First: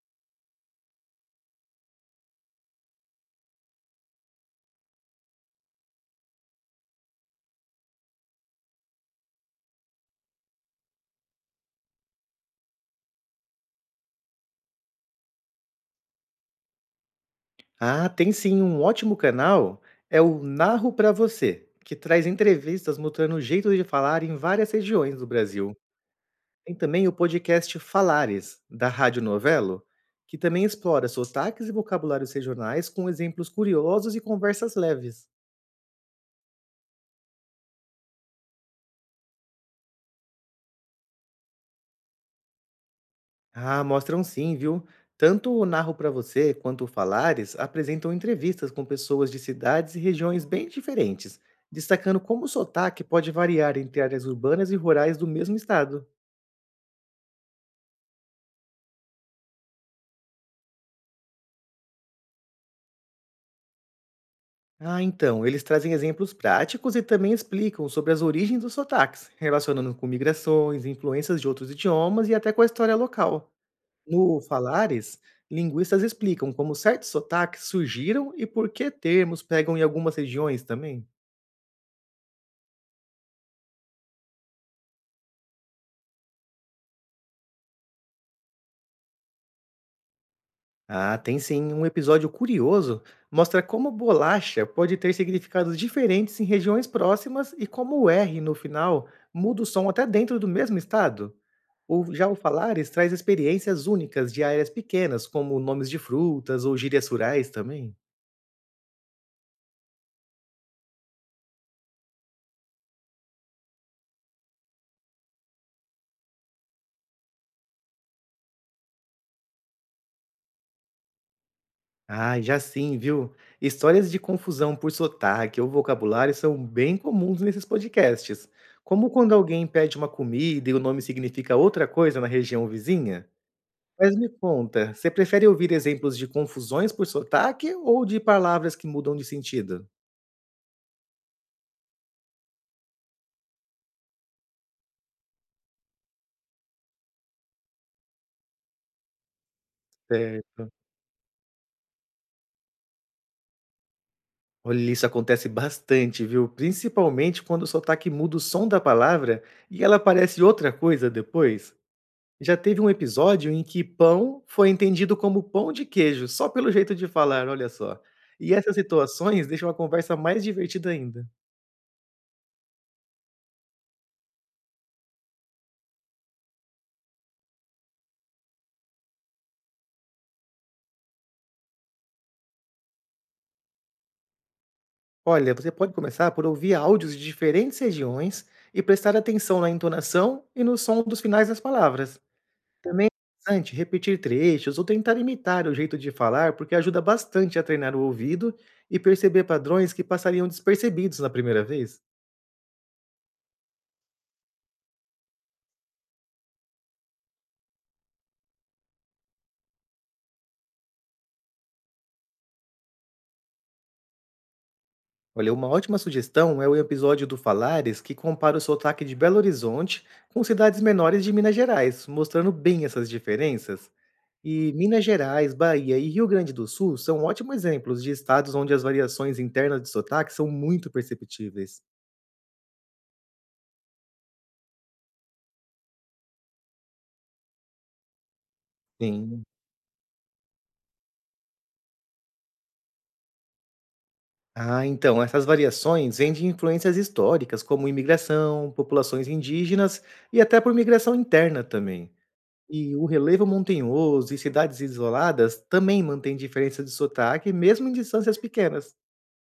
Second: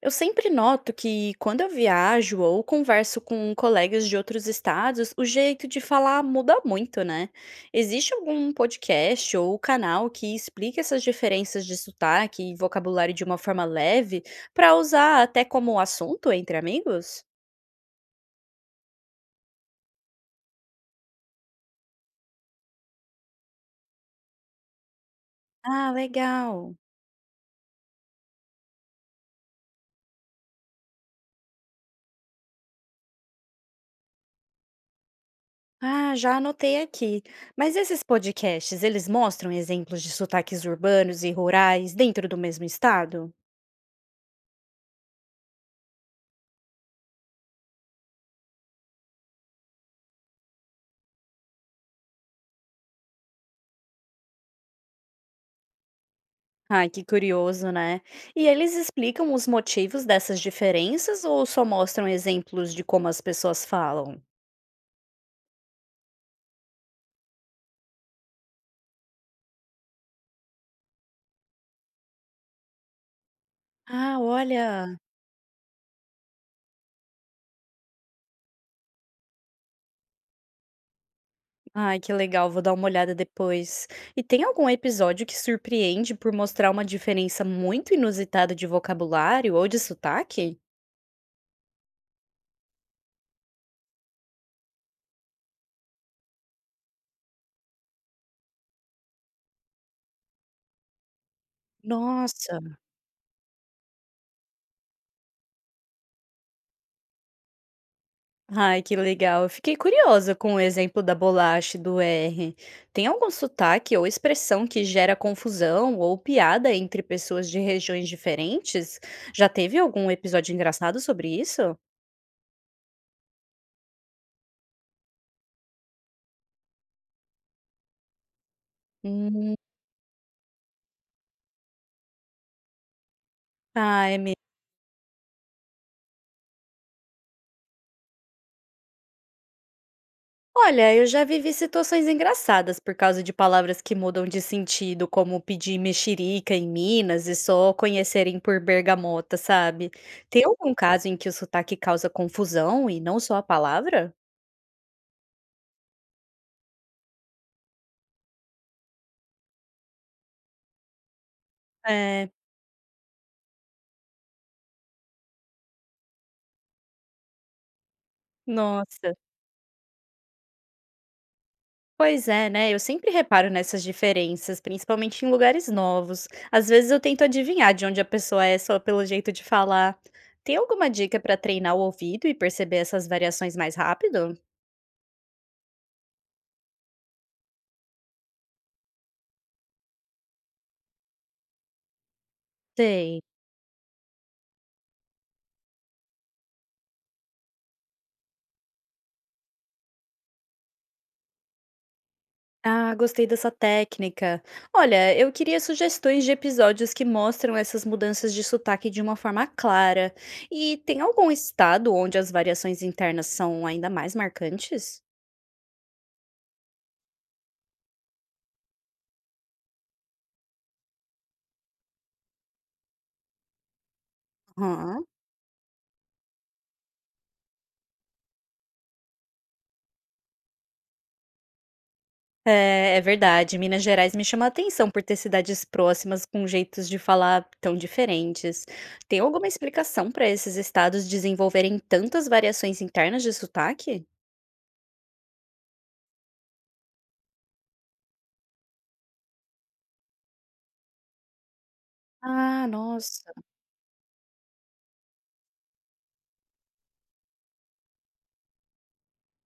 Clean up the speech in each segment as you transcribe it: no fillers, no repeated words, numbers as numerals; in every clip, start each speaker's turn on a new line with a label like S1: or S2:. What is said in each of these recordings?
S1: Eu sempre noto que quando eu viajo ou converso com colegas de outros estados, o jeito de falar muda muito, né? Existe algum podcast ou canal que explique essas diferenças de sotaque e vocabulário de uma forma leve para usar até como assunto entre amigos?
S2: Ah, tem sim um ótimo canal, é o Narro Pra Você, que traz entrevistas mostrando o jeito de falar em várias regiões do Brasil.
S1: Ah,
S2: Tem
S1: legal.
S2: também o podcast Falares, da Rádio Novelo, que também explora sotaques e vocabulários regionais com exemplos curiosos e conversas leves.
S1: Ah, já anotei aqui. Mas esses podcasts, eles mostram exemplos de sotaques urbanos e rurais dentro do mesmo estado?
S2: Ah, mostram sim, viu? Tanto o Narro Pra Você quanto o Falares apresentam entrevistas com pessoas de cidades e regiões bem diferentes, destacando como o sotaque pode variar entre áreas urbanas e rurais do mesmo estado.
S1: Ai, que curioso, né? E eles explicam os motivos dessas diferenças ou só mostram exemplos de como as pessoas falam?
S2: Ah, então, eles trazem exemplos práticos e também explicam sobre as origens dos sotaques, relacionando com migrações, influências de outros idiomas e até com a história local.
S1: Ah,
S2: No
S1: olha!
S2: Falares, linguistas explicam como certos sotaques surgiram e por que termos pegam em algumas regiões também.
S1: Ai, que legal, vou dar uma olhada depois. E tem algum episódio que surpreende por mostrar uma diferença muito inusitada de vocabulário ou de sotaque?
S2: Ah, tem sim, um episódio curioso mostra como bolacha pode ter significados diferentes em regiões próximas e como o R no final muda o som até dentro do mesmo estado. Já o
S1: Nossa!
S2: Falares traz experiências únicas de áreas pequenas, como nomes de frutas ou gírias rurais também.
S1: Ai, que legal. Eu fiquei curiosa com o exemplo da bolacha e do R. Tem algum sotaque ou expressão que gera confusão ou piada entre pessoas de regiões diferentes? Já teve algum episódio engraçado sobre isso?
S2: Ah, já sim, viu? Histórias de confusão por sotaque ou vocabulário são bem comuns nesses podcasts, como quando
S1: Hum,
S2: alguém pede uma comida e o nome significa outra coisa na região vizinha. Mas
S1: ai,
S2: me
S1: me...
S2: conta, você prefere ouvir exemplos de confusões por sotaque ou de palavras que mudam de sentido?
S1: Olha, eu já vivi situações engraçadas por causa de palavras que mudam de sentido, como pedir mexerica em Minas e só conhecerem por bergamota, sabe? Tem
S2: Certo.
S1: algum caso em que o sotaque causa confusão e não só a palavra?
S2: Olha, isso acontece bastante, viu? Principalmente quando o sotaque muda o som da palavra e ela parece outra coisa depois.
S1: É.
S2: Já teve um episódio em que pão foi entendido como pão de queijo, só pelo jeito de falar, olha só. E essas
S1: Nossa.
S2: situações deixam a conversa mais divertida ainda.
S1: Pois é, né, eu sempre reparo nessas diferenças, principalmente em lugares novos. Às vezes eu tento adivinhar de onde a pessoa é só pelo jeito de falar. Tem alguma dica para treinar o ouvido e perceber essas variações mais rápido?
S2: Olha, você pode começar por ouvir áudios de diferentes regiões e prestar atenção na entonação e no som dos finais das palavras. Também é
S1: Sei.
S2: interessante repetir trechos ou tentar imitar o jeito de falar, porque ajuda bastante a treinar o ouvido e perceber padrões que passariam despercebidos na primeira vez.
S1: Ah, gostei dessa técnica. Olha, eu queria sugestões de episódios que mostram essas mudanças de sotaque de uma forma clara. E tem algum estado onde as variações internas são ainda mais marcantes?
S2: Olha, uma ótima sugestão é o episódio do Falares que compara o sotaque de Belo Horizonte com cidades menores de Minas Gerais, mostrando bem essas diferenças. E Minas Gerais, Bahia e Rio Grande do Sul são ótimos exemplos de estados onde as variações internas de sotaque são muito perceptíveis.
S1: É, é verdade. Minas Gerais me chama a atenção por ter cidades próximas com jeitos de falar tão diferentes. Tem
S2: Sim.
S1: alguma explicação para esses estados desenvolverem tantas variações internas de sotaque?
S2: Ah, então, essas variações vêm de influências históricas, como imigração, populações indígenas e até por migração interna também.
S1: Ah,
S2: E o
S1: nossa.
S2: relevo montanhoso e cidades isoladas também mantêm diferença de sotaque, mesmo em distâncias pequenas.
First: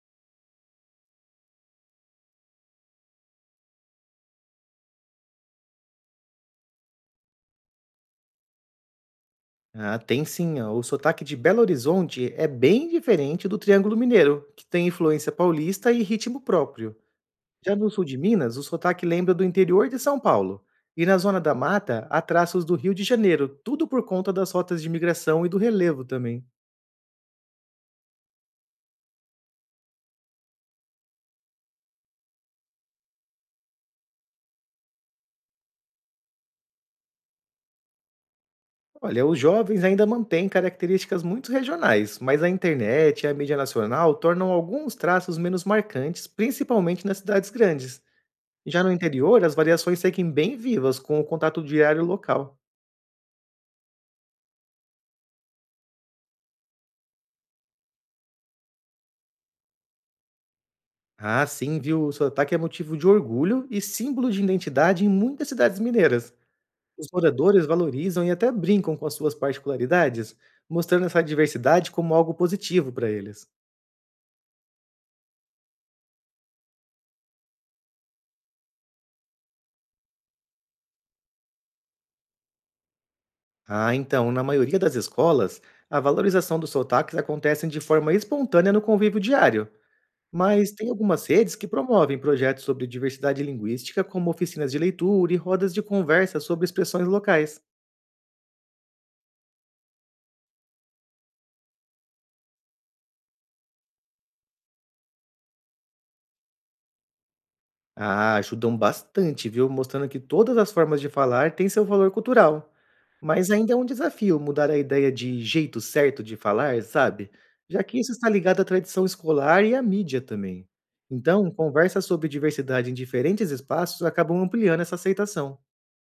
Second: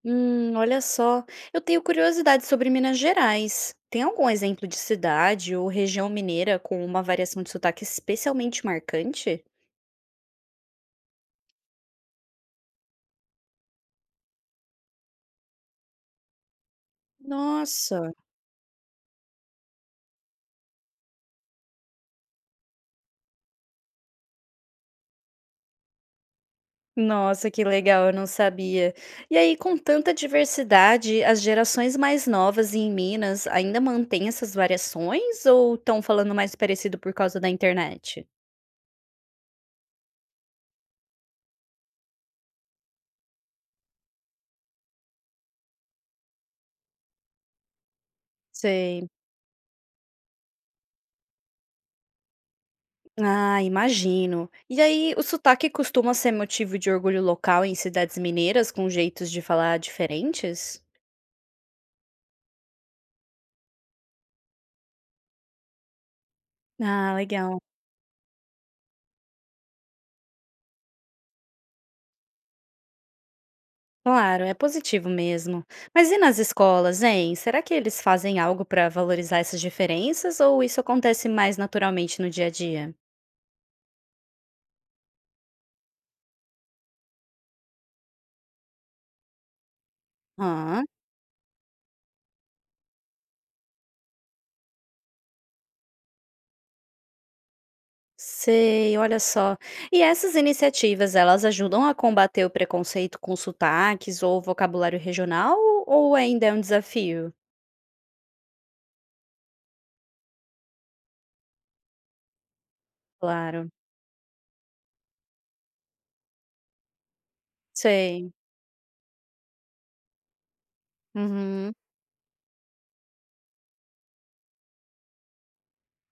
S1: Olha só. Eu tenho curiosidade sobre Minas Gerais. Tem algum exemplo de cidade ou região mineira com uma variação de sotaque especialmente marcante?
S2: Ah, tem sim, ó, o sotaque de Belo Horizonte é bem diferente do Triângulo Mineiro, que tem influência paulista e ritmo próprio. Já no sul
S1: Nossa.
S2: de Minas, o sotaque lembra do interior de São Paulo. E na zona da mata, há traços do Rio de Janeiro, tudo por conta das rotas de migração e do relevo também.
S1: Nossa, que legal, eu não sabia. E aí, com tanta diversidade, as gerações mais novas em Minas ainda mantêm essas variações ou estão falando mais parecido por causa da internet?
S2: Olha, os jovens ainda mantêm características muito regionais, mas a internet e a mídia nacional tornam alguns traços menos marcantes, principalmente nas cidades grandes. Já no
S1: Sei.
S2: interior, as variações seguem bem vivas com o contato diário local.
S1: Ah, imagino. E aí, o sotaque costuma ser motivo de orgulho local em cidades mineiras com jeitos de falar diferentes?
S2: Ah, sim, viu? O sotaque é motivo de orgulho e símbolo de identidade em muitas cidades mineiras. Os
S1: Ah, legal.
S2: moradores valorizam e até brincam com as suas particularidades, mostrando essa diversidade como algo positivo para eles.
S1: Claro, é positivo mesmo. Mas e nas escolas, hein? Será que eles fazem algo para valorizar essas diferenças ou isso acontece mais naturalmente no dia a dia?
S2: Ah, então, na maioria das escolas, a valorização dos sotaques acontece de forma espontânea no convívio diário, mas
S1: Ah,
S2: tem algumas redes que promovem projetos sobre diversidade linguística, como oficinas de leitura e rodas de conversa sobre expressões locais.
S1: sei, olha só. E essas iniciativas, elas ajudam a combater o preconceito com sotaques ou vocabulário regional ou ainda é um desafio?
S2: Ah, ajudam bastante, viu? Mostrando que todas as formas de falar têm seu valor cultural. Mas
S1: Claro,
S2: ainda é um desafio mudar a ideia de jeito certo de falar, sabe? Já que isso está
S1: sei.
S2: ligado à tradição escolar e à mídia também. Então,
S1: Uhum.
S2: conversas sobre diversidade em diferentes espaços acabam ampliando essa aceitação.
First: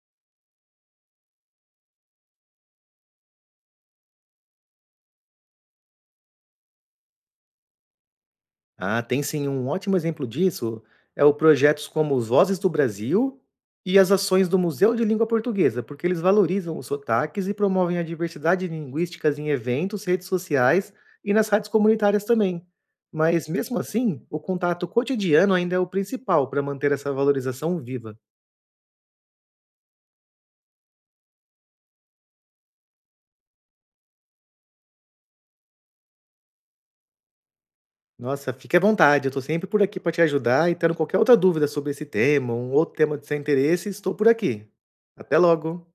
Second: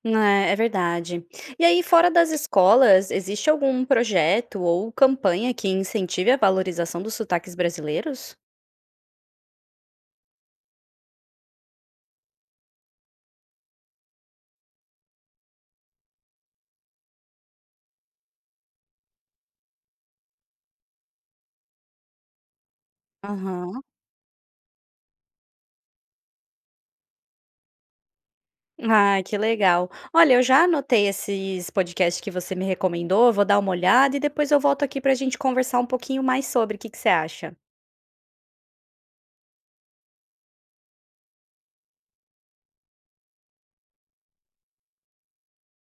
S1: É, é verdade. E aí, fora das escolas, existe algum projeto ou campanha que incentive a valorização dos sotaques brasileiros?
S2: Ah, tem sim um ótimo exemplo disso. É o projetos como os Vozes do Brasil e as ações do Museu de Língua Portuguesa, porque eles valorizam os sotaques e promovem a diversidade linguística em eventos, redes sociais e nas rádios comunitárias também. Mas mesmo
S1: Aham.
S2: assim, o contato cotidiano ainda é o principal para manter essa valorização viva.
S1: Ah, que legal. Olha, eu já anotei esses podcasts que você me recomendou, vou dar uma olhada e depois eu volto aqui para a gente conversar um pouquinho mais sobre. O que que você acha?
S2: Nossa, fique à vontade, eu estou sempre por aqui para te ajudar e tendo qualquer outra dúvida sobre esse tema, um outro tema de seu interesse, estou por aqui. Até logo!